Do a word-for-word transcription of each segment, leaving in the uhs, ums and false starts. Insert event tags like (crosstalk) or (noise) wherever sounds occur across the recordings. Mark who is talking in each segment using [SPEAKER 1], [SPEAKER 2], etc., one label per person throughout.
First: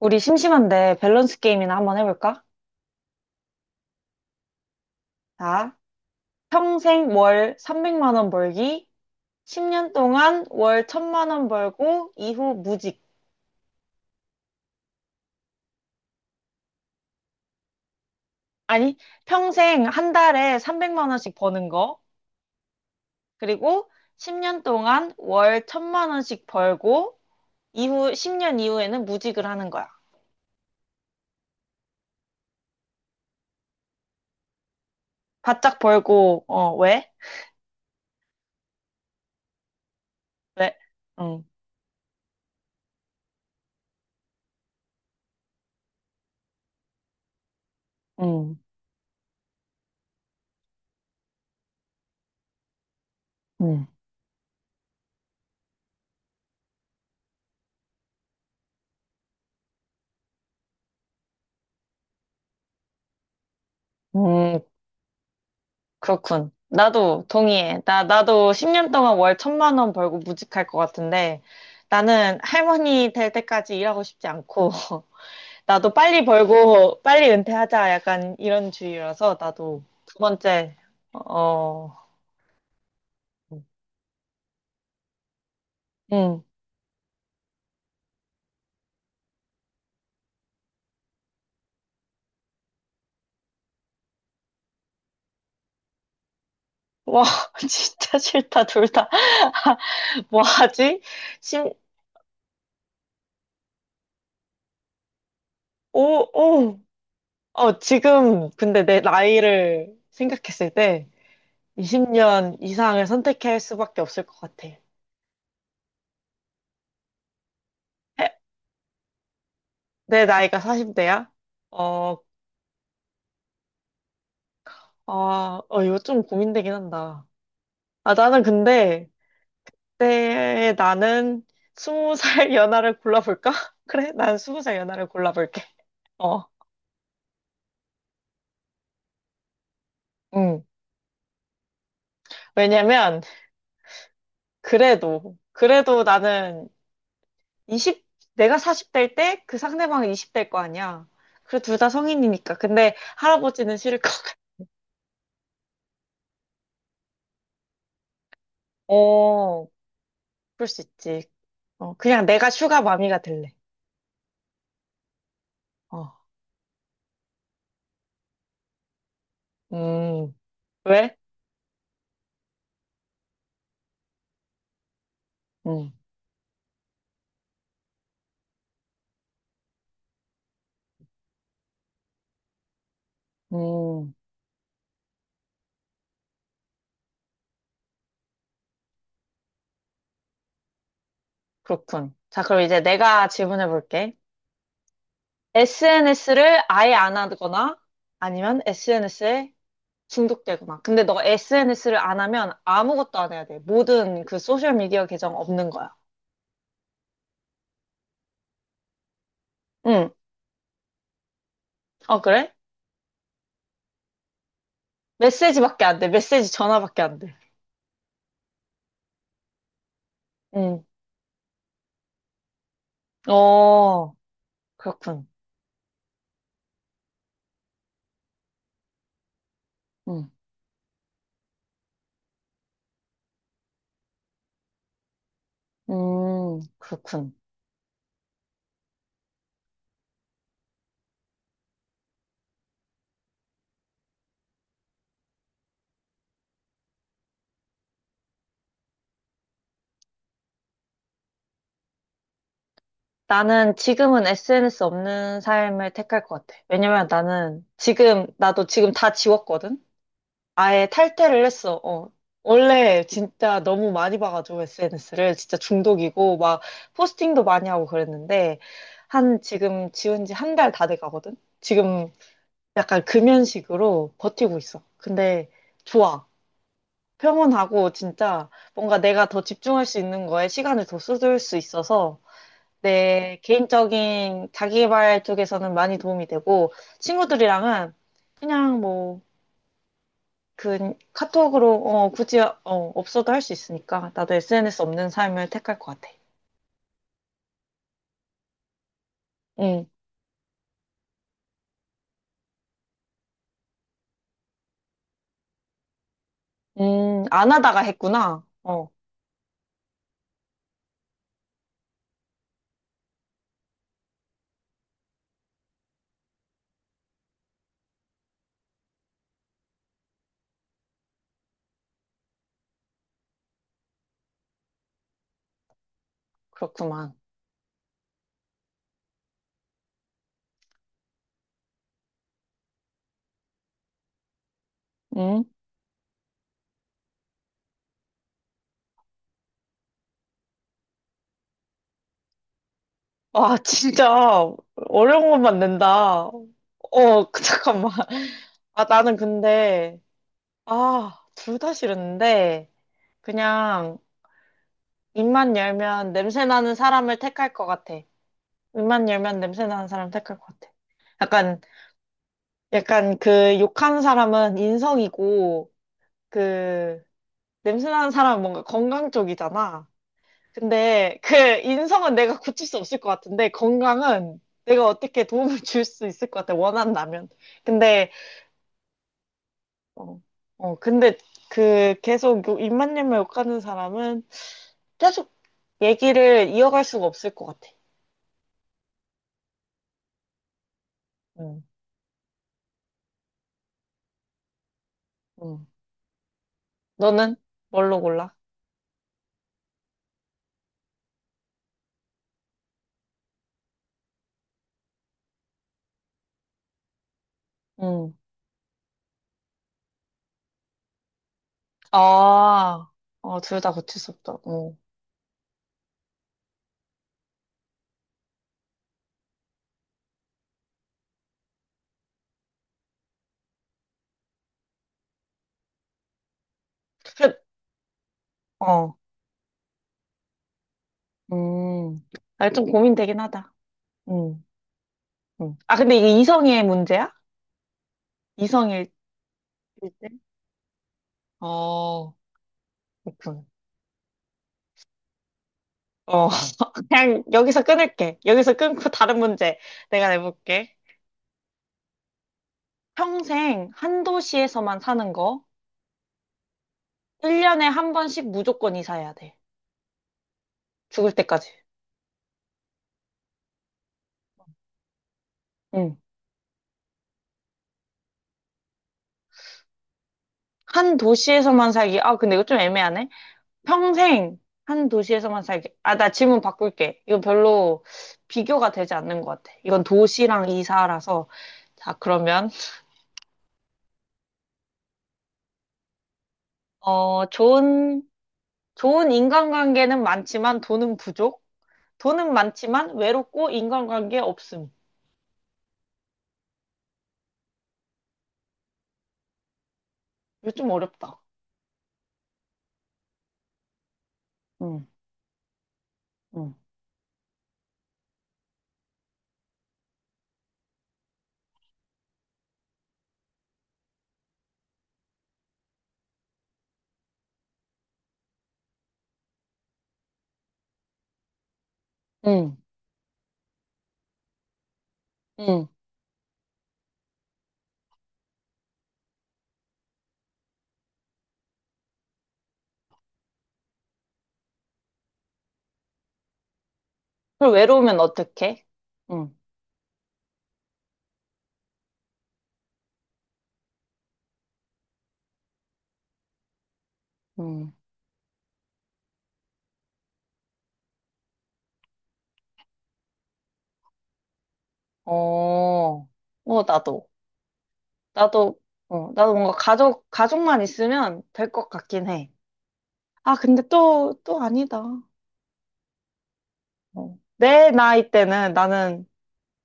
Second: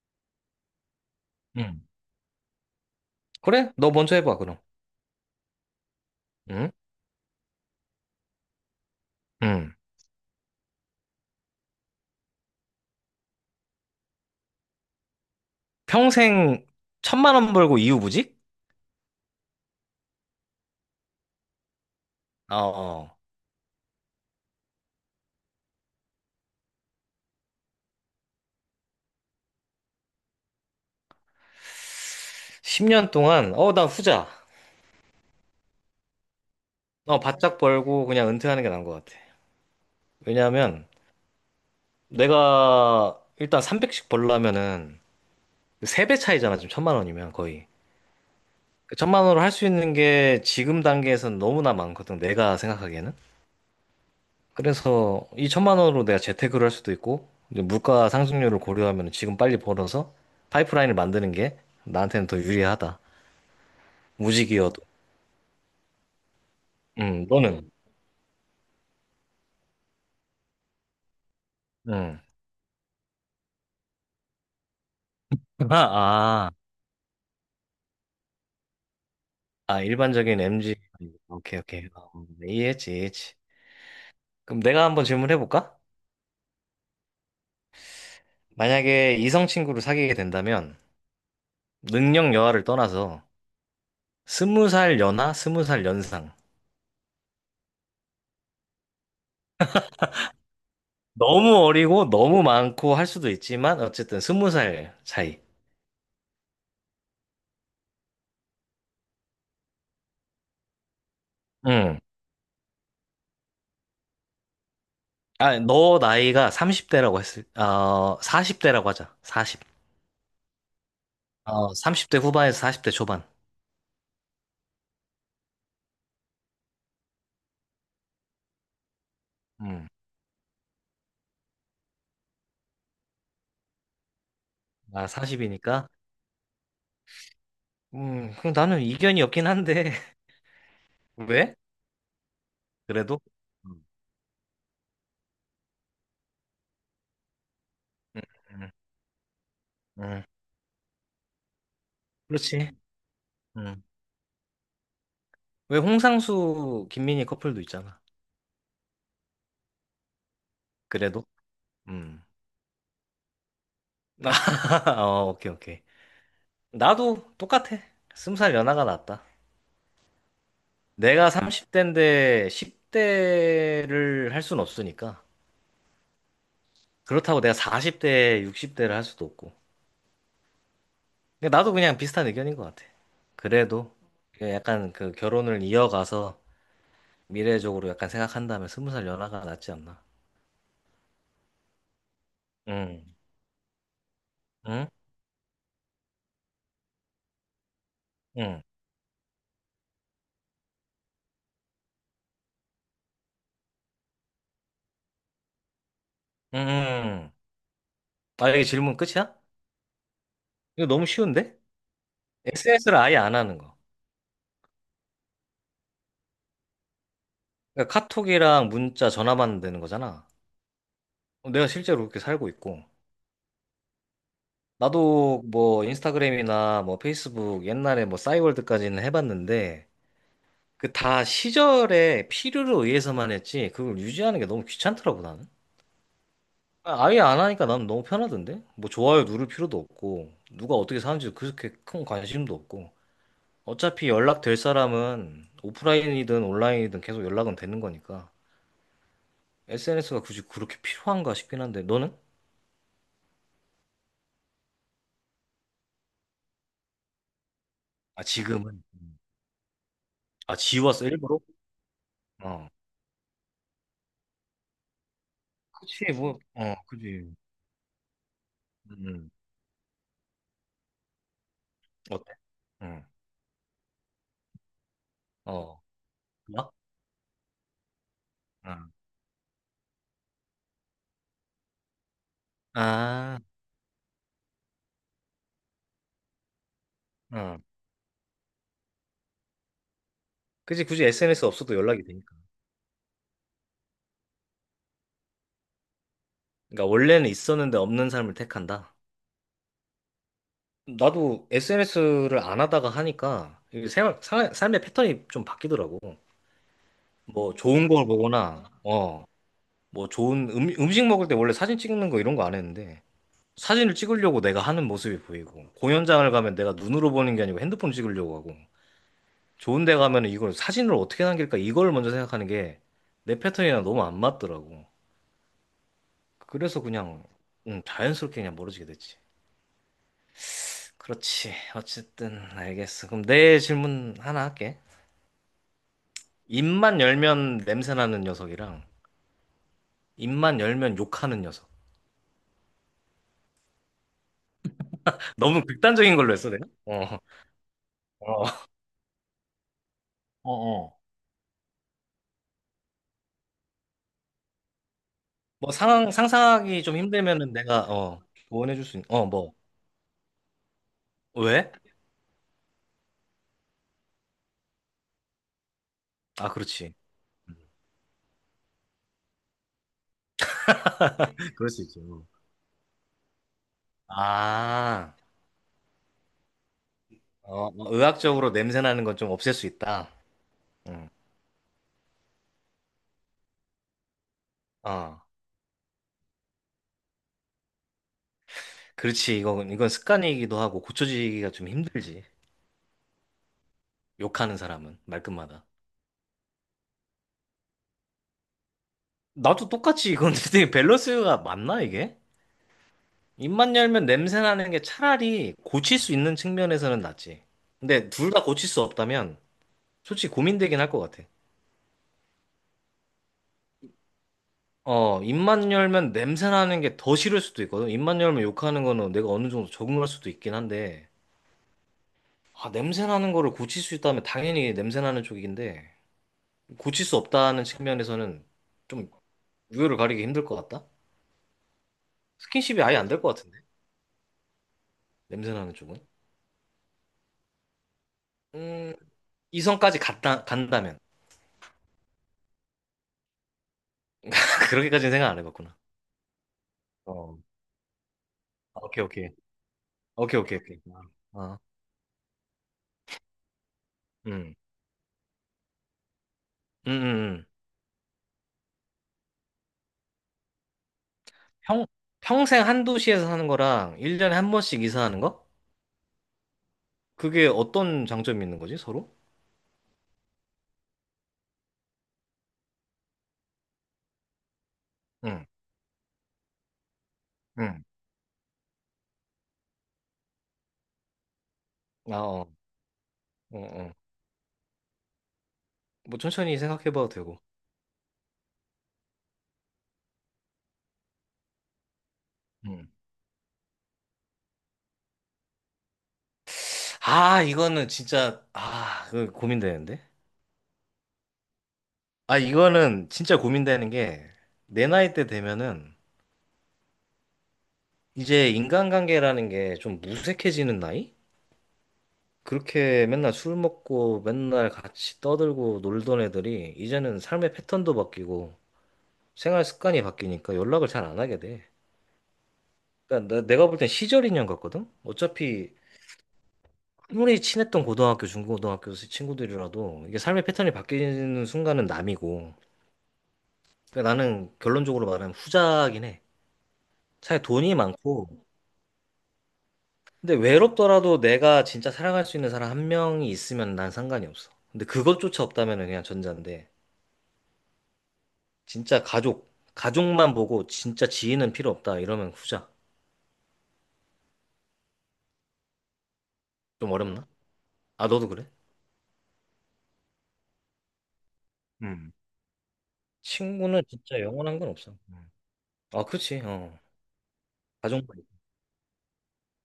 [SPEAKER 1] 우리 심심한데 밸런스 게임이나
[SPEAKER 2] 응,
[SPEAKER 1] 한번 해볼까?
[SPEAKER 2] 그래? 너 먼저 해봐, 그럼.
[SPEAKER 1] 자,
[SPEAKER 2] 응?
[SPEAKER 1] 평생 월 삼백만 원 벌기,
[SPEAKER 2] 응.
[SPEAKER 1] 십 년 동안 월 천만 원 벌고, 이후 무직.
[SPEAKER 2] 평생 천만 원 벌고 이후부직?
[SPEAKER 1] 아니, 평생 한 달에 삼백만 원씩 버는 거.
[SPEAKER 2] 어, 어.
[SPEAKER 1] 그리고 십 년 동안 월 천만 원씩 벌고, 이후 십 년 이후에는 무직을 하는 거야.
[SPEAKER 2] 십 년 동안, 어, 나 후자.
[SPEAKER 1] 바짝 벌고, 어, 왜?
[SPEAKER 2] 어, 바짝 벌고 그냥 은퇴하는 게 나은 것 같아.
[SPEAKER 1] 왜?
[SPEAKER 2] 왜냐하면
[SPEAKER 1] 응,
[SPEAKER 2] 내가 일단 삼백씩 벌려면은 세 배 차이잖아, 지금 천만 원이면 거의.
[SPEAKER 1] 응,
[SPEAKER 2] 그 천만 원으로 할 수 있는 게 지금 단계에서는 너무나 많거든, 내가 생각하기에는.
[SPEAKER 1] 응.
[SPEAKER 2] 그래서 이천만 원으로 내가 재테크를 할 수도 있고 이제 물가 상승률을 고려하면 지금 빨리 벌어서 파이프라인을 만드는 게 나한테는 더 유리하다.
[SPEAKER 1] 음,
[SPEAKER 2] 무직이어도.
[SPEAKER 1] 그렇군.
[SPEAKER 2] 음,
[SPEAKER 1] 나도
[SPEAKER 2] 너는?
[SPEAKER 1] 동의해. 나, 나도 십 년 동안 월 천만 원 벌고 무직할 것 같은데.
[SPEAKER 2] 음.
[SPEAKER 1] 나는 할머니 될 때까지 일하고 싶지 않고. (laughs)
[SPEAKER 2] (laughs)
[SPEAKER 1] 나도 빨리
[SPEAKER 2] 아, 아,
[SPEAKER 1] 벌고 빨리 은퇴하자 약간 이런 주의라서 나도
[SPEAKER 2] 아,
[SPEAKER 1] 두
[SPEAKER 2] 일반적인 m 지.
[SPEAKER 1] 번째.
[SPEAKER 2] 오케이, 오케이.
[SPEAKER 1] 어,
[SPEAKER 2] 어, 이해했지, 이해했지. 그럼 내가 한번 질문해볼까?
[SPEAKER 1] 응.
[SPEAKER 2] 만약에 이성 친구를 사귀게 된다면 능력 여하를 떠나서 스무 살 연하, 스무 살 연상.
[SPEAKER 1] 와, (laughs) 진짜 싫다, 둘 다. (laughs) 뭐 하지?
[SPEAKER 2] 너무
[SPEAKER 1] 심,
[SPEAKER 2] 어리고 너무 많고 할 수도 있지만 어쨌든 스무 살 차이.
[SPEAKER 1] 오, 오. 어, 지금, 근데 내 나이를 생각했을 때
[SPEAKER 2] 음.
[SPEAKER 1] 이십 년 이상을 선택할 수밖에 없을 것 같아.
[SPEAKER 2] 아, 너 나이가 삼십 대라고 했을, 어, 사십 대라고 하자. 사십.
[SPEAKER 1] 내 나이가 사십 대야?
[SPEAKER 2] 어,
[SPEAKER 1] 어,
[SPEAKER 2] 삼십 대 후반에서 사십 대 초반.
[SPEAKER 1] 아, 어, 이거 좀 고민되긴 한다. 아, 나는 근데,
[SPEAKER 2] 음.
[SPEAKER 1] 그때 나는 스무살 연하를 골라볼까? (laughs) 그래? 난 스무살
[SPEAKER 2] 나
[SPEAKER 1] 연하를 골라볼게.
[SPEAKER 2] 사십이니까.
[SPEAKER 1] 어,
[SPEAKER 2] 음, 그럼 나는 이견이 없긴 한데. (laughs)
[SPEAKER 1] 응.
[SPEAKER 2] 왜? 그래도?
[SPEAKER 1] 왜냐면,
[SPEAKER 2] 음.
[SPEAKER 1] 그래도, 그래도 나는 이십,
[SPEAKER 2] 음,
[SPEAKER 1] 내가
[SPEAKER 2] 음,
[SPEAKER 1] 사십 대일 때 그 상대방은
[SPEAKER 2] 음.
[SPEAKER 1] 이십 대일 거 아니야. 그래, 둘 다 성인이니까.
[SPEAKER 2] 그렇지.
[SPEAKER 1] 근데 할아버지는
[SPEAKER 2] 음.
[SPEAKER 1] 싫을 것 같아.
[SPEAKER 2] 왜 홍상수, 김민희 커플도 있잖아.
[SPEAKER 1] 어, 그럴 수
[SPEAKER 2] 그래도?
[SPEAKER 1] 있지. 어,
[SPEAKER 2] 음.
[SPEAKER 1] 그냥 내가 슈가 마미가 될래.
[SPEAKER 2] (laughs) 아, 어, 오케이, 오케이.
[SPEAKER 1] 어,
[SPEAKER 2] 나도 똑같아. 스무 살 연하가 낫다.
[SPEAKER 1] 음, 왜?
[SPEAKER 2] 내가 삼십 대인데 십 대를 할 순 없으니까. 그렇다고 내가 사십 대, 육십 대를 할 수도 없고. 근데 나도 그냥 비슷한 의견인 것 같아. 그래도
[SPEAKER 1] 음,
[SPEAKER 2] 약간 그 결혼을 이어가서 미래적으로 약간 생각한다면 스무 살 연하가 낫지 않나.
[SPEAKER 1] 그렇군. 자, 그럼 이제
[SPEAKER 2] 응,
[SPEAKER 1] 내가 질문해 볼게.
[SPEAKER 2] 응,
[SPEAKER 1] 에스엔에스를 아예 안 하거나 아니면
[SPEAKER 2] 응,
[SPEAKER 1] 에스엔에스에 중독되거나. 근데 너 에스엔에스를 안 하면 아무것도 안 해야 돼. 모든 그 소셜미디어 계정 없는 거야.
[SPEAKER 2] 응. 아, 이게 질문 끝이야?
[SPEAKER 1] 응.
[SPEAKER 2] 이거 너무 쉬운데?
[SPEAKER 1] 어, 그래?
[SPEAKER 2] 에스엔에스를 아예 안 하는 거.
[SPEAKER 1] 메시지밖에 안 돼. 메시지 전화밖에 안 돼.
[SPEAKER 2] 그러니까 카톡이랑 문자, 전화만 되는 거잖아.
[SPEAKER 1] 응.
[SPEAKER 2] 어, 내가 실제로 그렇게 살고 있고.
[SPEAKER 1] 어, 그렇군.
[SPEAKER 2] 나도 뭐 인스타그램이나 뭐 페이스북 옛날에 뭐 싸이월드까지는 해봤는데
[SPEAKER 1] 응.
[SPEAKER 2] 그 다 시절의 필요로 의해서만 했지 그걸 유지하는 게 너무 귀찮더라고 나는.
[SPEAKER 1] 음,
[SPEAKER 2] 아, 아예
[SPEAKER 1] 그렇군.
[SPEAKER 2] 안 하니까 나는 너무 편하던데. 뭐 좋아요 누를 필요도 없고 누가 어떻게 사는지도 그렇게 큰 관심도 없고 어차피 연락될 사람은 오프라인이든 온라인이든 계속 연락은 되는 거니까 에스엔에스가 굳이 그렇게 필요한가 싶긴 한데 너는?
[SPEAKER 1] 나는 지금은 에스엔에스 없는 삶을 택할 것 같아. 왜냐면 나는
[SPEAKER 2] 아,
[SPEAKER 1] 지금, 나도
[SPEAKER 2] 지금은?
[SPEAKER 1] 지금 다 지웠거든?
[SPEAKER 2] 아,
[SPEAKER 1] 아예
[SPEAKER 2] 지웠어 일부러?
[SPEAKER 1] 탈퇴를 했어. 어.
[SPEAKER 2] 어.
[SPEAKER 1] 원래 진짜 너무 많이 봐가지고 에스엔에스를 진짜
[SPEAKER 2] 그치
[SPEAKER 1] 중독이고
[SPEAKER 2] 뭐
[SPEAKER 1] 막
[SPEAKER 2] 어 그지.
[SPEAKER 1] 포스팅도 많이 하고 그랬는데
[SPEAKER 2] 음. 음.
[SPEAKER 1] 한 지금 지운 지 한 달 다 돼 가거든. 지금
[SPEAKER 2] 어때?
[SPEAKER 1] 약간
[SPEAKER 2] 응.
[SPEAKER 1] 금연식으로 버티고 있어. 근데
[SPEAKER 2] 어.
[SPEAKER 1] 좋아.
[SPEAKER 2] 나?
[SPEAKER 1] 평온하고 진짜
[SPEAKER 2] 응.
[SPEAKER 1] 뭔가 내가 더 집중할 수 있는 거에 시간을 더 쏟을 수 있어서 내
[SPEAKER 2] 아.
[SPEAKER 1] 개인적인 자기개발 쪽에서는 많이 도움이 되고
[SPEAKER 2] 응.
[SPEAKER 1] 친구들이랑은 그냥 뭐
[SPEAKER 2] 그지,
[SPEAKER 1] 그
[SPEAKER 2] 굳이 에스엔에스
[SPEAKER 1] 카톡으로
[SPEAKER 2] 없어도 연락이
[SPEAKER 1] 어,
[SPEAKER 2] 되니까.
[SPEAKER 1] 굳이 어, 없어도 할 수 있으니까 나도 에스엔에스 없는 삶을 택할 것 같아.
[SPEAKER 2] 그러니까 원래는 있었는데 없는 삶을 택한다.
[SPEAKER 1] 응,
[SPEAKER 2] 나도 에스엔에스를 안 하다가 하니까 이게 생활, 사- 삶의 패턴이 좀 바뀌더라고.
[SPEAKER 1] 음, 안
[SPEAKER 2] 뭐
[SPEAKER 1] 하다가
[SPEAKER 2] 좋은 걸
[SPEAKER 1] 했구나.
[SPEAKER 2] 보거나,
[SPEAKER 1] 어,
[SPEAKER 2] 어, 뭐 좋은 음, 음식 먹을 때 원래 사진 찍는 거 이런 거 안 했는데 사진을 찍으려고 내가 하는 모습이 보이고 공연장을 가면 내가 눈으로 보는 게 아니고 핸드폰 찍으려고 하고 좋은 데 가면 이걸 사진을 어떻게 남길까 이걸 먼저 생각하는 게 내 패턴이랑 너무 안 맞더라고. 그래서
[SPEAKER 1] 그렇구만.
[SPEAKER 2] 그냥 음, 자연스럽게 그냥 멀어지게 됐지. 그렇지. 어쨌든 알겠어. 그럼 내 질문 하나 할게.
[SPEAKER 1] 응?
[SPEAKER 2] 입만 열면 냄새 나는 녀석이랑 입만 열면 욕하는 녀석.
[SPEAKER 1] 와, 진짜 어려운 것만
[SPEAKER 2] 너무 극단적인
[SPEAKER 1] 낸다. 어,
[SPEAKER 2] 걸로 했어, 내가? 어.
[SPEAKER 1] (laughs) 그, 잠깐만.
[SPEAKER 2] 어.
[SPEAKER 1] 아, 나는 근데,
[SPEAKER 2] 어, 어.
[SPEAKER 1] 아, 둘 다 싫은데 그냥 입만
[SPEAKER 2] 뭐 상황
[SPEAKER 1] 열면 냄새 나는
[SPEAKER 2] 상상하기 좀
[SPEAKER 1] 사람을 택할
[SPEAKER 2] 힘들면은
[SPEAKER 1] 것
[SPEAKER 2] 내가
[SPEAKER 1] 같아.
[SPEAKER 2] 어 조언해 줄수 있...
[SPEAKER 1] 입만
[SPEAKER 2] 어,
[SPEAKER 1] 열면
[SPEAKER 2] 뭐.
[SPEAKER 1] 냄새 나는 사람 택할 것 같아. 약간
[SPEAKER 2] 왜?
[SPEAKER 1] 약간 그 욕하는 사람은 인성이고
[SPEAKER 2] 아, 그렇지.
[SPEAKER 1] 그 냄새나는 사람은 뭔가 건강 쪽이잖아. 근데 그
[SPEAKER 2] (laughs) 그럴 수 있죠.
[SPEAKER 1] 인성은 내가 고칠 수 없을 것 같은데 건강은 내가
[SPEAKER 2] 아.
[SPEAKER 1] 어떻게 도움을 줄 수 있을 것 같아. 원한다면.
[SPEAKER 2] 어, 뭐
[SPEAKER 1] 근데
[SPEAKER 2] 의학적으로 냄새 나는 건 좀 없앨 수 있다.
[SPEAKER 1] 어, 어
[SPEAKER 2] 응.
[SPEAKER 1] 근데 그 계속 요- 입만님을 욕하는 사람은
[SPEAKER 2] 어.
[SPEAKER 1] 계속 얘기를 이어갈 수가 없을 것 같아.
[SPEAKER 2] 그렇지. 이건 이건 습관이기도 하고 고쳐지기가
[SPEAKER 1] 응,
[SPEAKER 2] 좀 힘들지. 욕하는 사람은 말끝마다.
[SPEAKER 1] 응. 너는 뭘로 골라?
[SPEAKER 2] 나도 똑같이 이건 (laughs) 되게 밸런스가 맞나, 이게? 입만 열면 냄새 나는 게 차라리 고칠 수 있는 측면에서는 낫지. 근데
[SPEAKER 1] 응.
[SPEAKER 2] 둘 다 고칠 수 없다면 솔직히 고민되긴 할 것 같아.
[SPEAKER 1] 아, 어, 둘 다 고칠 수 없다. 응.
[SPEAKER 2] 어, 입만 열면 냄새 나는 게 더 싫을 수도 있거든. 입만 열면 욕하는 거는 내가 어느 정도 적응할 수도 있긴 한데, 아, 냄새 나는 거를 고칠 수 있다면 당연히 냄새 나는 쪽인데, 고칠 수
[SPEAKER 1] 그래,
[SPEAKER 2] 없다는 측면에서는
[SPEAKER 1] 어,
[SPEAKER 2] 좀 우열을 가리기 힘들 것 같다?
[SPEAKER 1] 음. 나 좀
[SPEAKER 2] 스킨십이 아예 안
[SPEAKER 1] 고민되긴
[SPEAKER 2] 될 것
[SPEAKER 1] 하다.
[SPEAKER 2] 같은데?
[SPEAKER 1] 응.
[SPEAKER 2] 냄새
[SPEAKER 1] 응.
[SPEAKER 2] 나는
[SPEAKER 1] 아, 근데
[SPEAKER 2] 쪽은?
[SPEAKER 1] 이게 이성의 문제야? 이성일
[SPEAKER 2] 음, 이성까지
[SPEAKER 1] 때?
[SPEAKER 2] 갔다, 간다면.
[SPEAKER 1] 어, 그렇군.
[SPEAKER 2] 그렇게까지는 생각 안 해봤구나.
[SPEAKER 1] 어, (laughs) 그냥
[SPEAKER 2] 어,
[SPEAKER 1] 여기서 끊을게. 여기서 끊고
[SPEAKER 2] 오케이,
[SPEAKER 1] 다른
[SPEAKER 2] 오케이.
[SPEAKER 1] 문제 내가
[SPEAKER 2] 오케이, 오케이,
[SPEAKER 1] 내볼게.
[SPEAKER 2] 오케이. 아, 어.
[SPEAKER 1] 평생 한
[SPEAKER 2] 음.
[SPEAKER 1] 도시에서만 사는 거.
[SPEAKER 2] 음, 음, 음.
[SPEAKER 1] 일 년에 한 번씩 무조건 이사해야 돼. 죽을 때까지.
[SPEAKER 2] 평, 평생 한 도시에서 사는 거랑 일 년에 한 번씩 이사하는 거?
[SPEAKER 1] 응.
[SPEAKER 2] 그게 어떤 장점이 있는 거지, 서로?
[SPEAKER 1] 한 도시에서만 살기. 아, 근데 이거 좀 애매하네. 평생 한 도시에서만
[SPEAKER 2] 응,
[SPEAKER 1] 살기. 아, 나 질문 바꿀게. 이거
[SPEAKER 2] 응.
[SPEAKER 1] 별로 비교가 되지 않는 것 같아. 이건 도시랑 이사라서. 자,
[SPEAKER 2] 아, 어,
[SPEAKER 1] 그러면,
[SPEAKER 2] 어, 어. 뭐 천천히 생각해봐도
[SPEAKER 1] 어,
[SPEAKER 2] 되고.
[SPEAKER 1] 좋은 좋은 인간관계는 많지만 돈은 부족. 돈은
[SPEAKER 2] 음.
[SPEAKER 1] 많지만 외롭고 인간관계 없음.
[SPEAKER 2] 아, 이거는 진짜, 아, 그 고민되는데?
[SPEAKER 1] 이거 좀 어렵다.
[SPEAKER 2] 아, 이거는 진짜 고민되는 게,
[SPEAKER 1] 응,
[SPEAKER 2] 내 나이 때 되면은,
[SPEAKER 1] 응,
[SPEAKER 2] 이제 인간관계라는 게 좀 무색해지는 나이? 그렇게 맨날 술 먹고 맨날 같이 떠들고 놀던 애들이 이제는 삶의 패턴도 바뀌고 생활 습관이 바뀌니까 연락을 잘 안 하게 돼.
[SPEAKER 1] 응,
[SPEAKER 2] 그러니까 나- 내가 볼 땐 시절 인연 같거든?
[SPEAKER 1] 응.
[SPEAKER 2] 어차피 아무리 친했던 고등학교, 중고등학교 친구들이라도 이게 삶의 패턴이 바뀌는 순간은 남이고. 그러니까 나는 결론적으로 말하면 후자긴 해. 차라리
[SPEAKER 1] 그걸
[SPEAKER 2] 돈이
[SPEAKER 1] 외로우면
[SPEAKER 2] 많고.
[SPEAKER 1] 어떡해? 응,
[SPEAKER 2] 근데 외롭더라도 내가 진짜 사랑할 수 있는 사람 한 명이 있으면 난 상관이 없어. 근데 그것조차 없다면 그냥 전자인데.
[SPEAKER 1] 응.
[SPEAKER 2] 진짜 가족, 가족만 보고 진짜 지인은 필요 없다. 이러면 후자.
[SPEAKER 1] 어, 어,
[SPEAKER 2] 좀
[SPEAKER 1] 나도.
[SPEAKER 2] 어렵나? 아, 너도 그래?
[SPEAKER 1] 나도, 어, 나도 뭔가 가족, 가족만 있으면 될 것 같긴
[SPEAKER 2] 음.
[SPEAKER 1] 해. 아, 근데
[SPEAKER 2] 친구는
[SPEAKER 1] 또,
[SPEAKER 2] 진짜
[SPEAKER 1] 또
[SPEAKER 2] 영원한 건
[SPEAKER 1] 아니다.
[SPEAKER 2] 없어. 음. 아, 그렇지. 어.
[SPEAKER 1] 어. 내 나이
[SPEAKER 2] 가족만.
[SPEAKER 1] 때는 나는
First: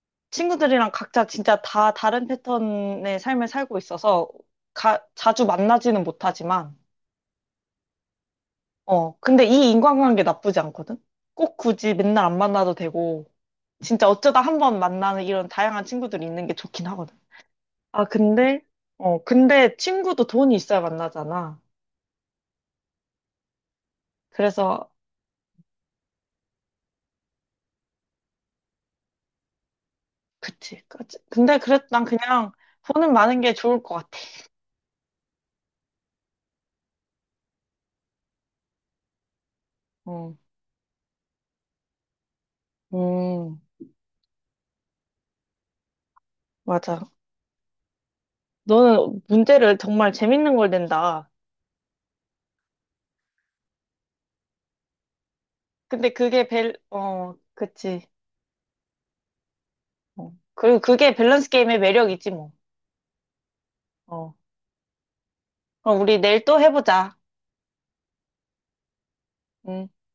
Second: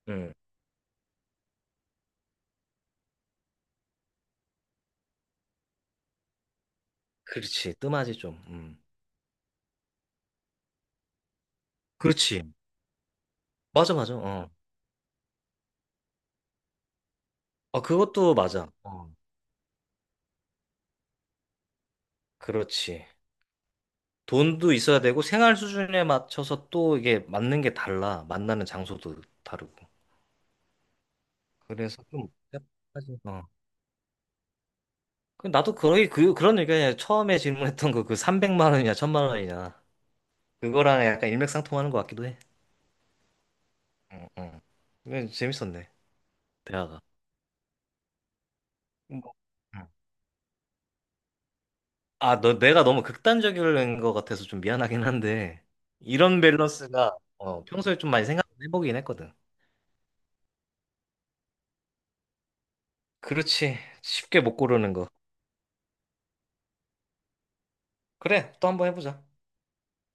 [SPEAKER 2] 응.
[SPEAKER 1] 친구들이랑 각자 진짜 다 다른 패턴의 삶을 살고 있어서 가, 자주 만나지는 못하지만,
[SPEAKER 2] 그렇지. 뜸하지 좀. 음.
[SPEAKER 1] 어, 근데 이 인간관계 나쁘지 않거든? 꼭 굳이 맨날 안
[SPEAKER 2] 그렇지.
[SPEAKER 1] 만나도 되고,
[SPEAKER 2] 맞아,
[SPEAKER 1] 진짜
[SPEAKER 2] 맞아.
[SPEAKER 1] 어쩌다
[SPEAKER 2] 어.
[SPEAKER 1] 한번 만나는 이런 다양한 친구들이 있는 게 좋긴 하거든.
[SPEAKER 2] 아,
[SPEAKER 1] 아,
[SPEAKER 2] 그것도
[SPEAKER 1] 근데,
[SPEAKER 2] 맞아. 어.
[SPEAKER 1] 어, 근데 친구도 돈이 있어야 만나잖아.
[SPEAKER 2] 그렇지. 돈도
[SPEAKER 1] 그래서,
[SPEAKER 2] 있어야 되고 생활 수준에 맞춰서 또 이게 맞는 게 달라. 만나는 장소도 다르고.
[SPEAKER 1] 그치. 그치. 근데 그래,
[SPEAKER 2] 그래서
[SPEAKER 1] 난
[SPEAKER 2] 좀
[SPEAKER 1] 그냥 돈은
[SPEAKER 2] 복잡하지.
[SPEAKER 1] 많은
[SPEAKER 2] 어.
[SPEAKER 1] 게 좋을 것 같아.
[SPEAKER 2] 그 나도 거의 그 그런 얘기야. 처음에 질문했던 거 그 삼백만 원이냐, 천만 원이냐.
[SPEAKER 1] 어,
[SPEAKER 2] 그거랑 약간 일맥상통하는 것 같기도 해.
[SPEAKER 1] 음,
[SPEAKER 2] 응, 응. 이건 재밌었네, 대화가.
[SPEAKER 1] 맞아. 너는
[SPEAKER 2] 뭐,
[SPEAKER 1] 문제를
[SPEAKER 2] 응.
[SPEAKER 1] 정말 재밌는 걸 낸다.
[SPEAKER 2] 아, 너, 내가 너무 극단적인 것 같아서 좀 미안하긴 한데,
[SPEAKER 1] 근데
[SPEAKER 2] 이런
[SPEAKER 1] 그게 밸,
[SPEAKER 2] 밸런스가
[SPEAKER 1] 어,
[SPEAKER 2] 어, 평소에
[SPEAKER 1] 그치.
[SPEAKER 2] 좀 많이 생각해보긴 했거든.
[SPEAKER 1] 어. 그리고 그게 밸런스 게임의 매력이지, 뭐.
[SPEAKER 2] 그렇지.
[SPEAKER 1] 어.
[SPEAKER 2] 쉽게 못 고르는 거.
[SPEAKER 1] 그럼 우리 내일 또 해보자.
[SPEAKER 2] 그래, 또 한 번 해보자.
[SPEAKER 1] 음.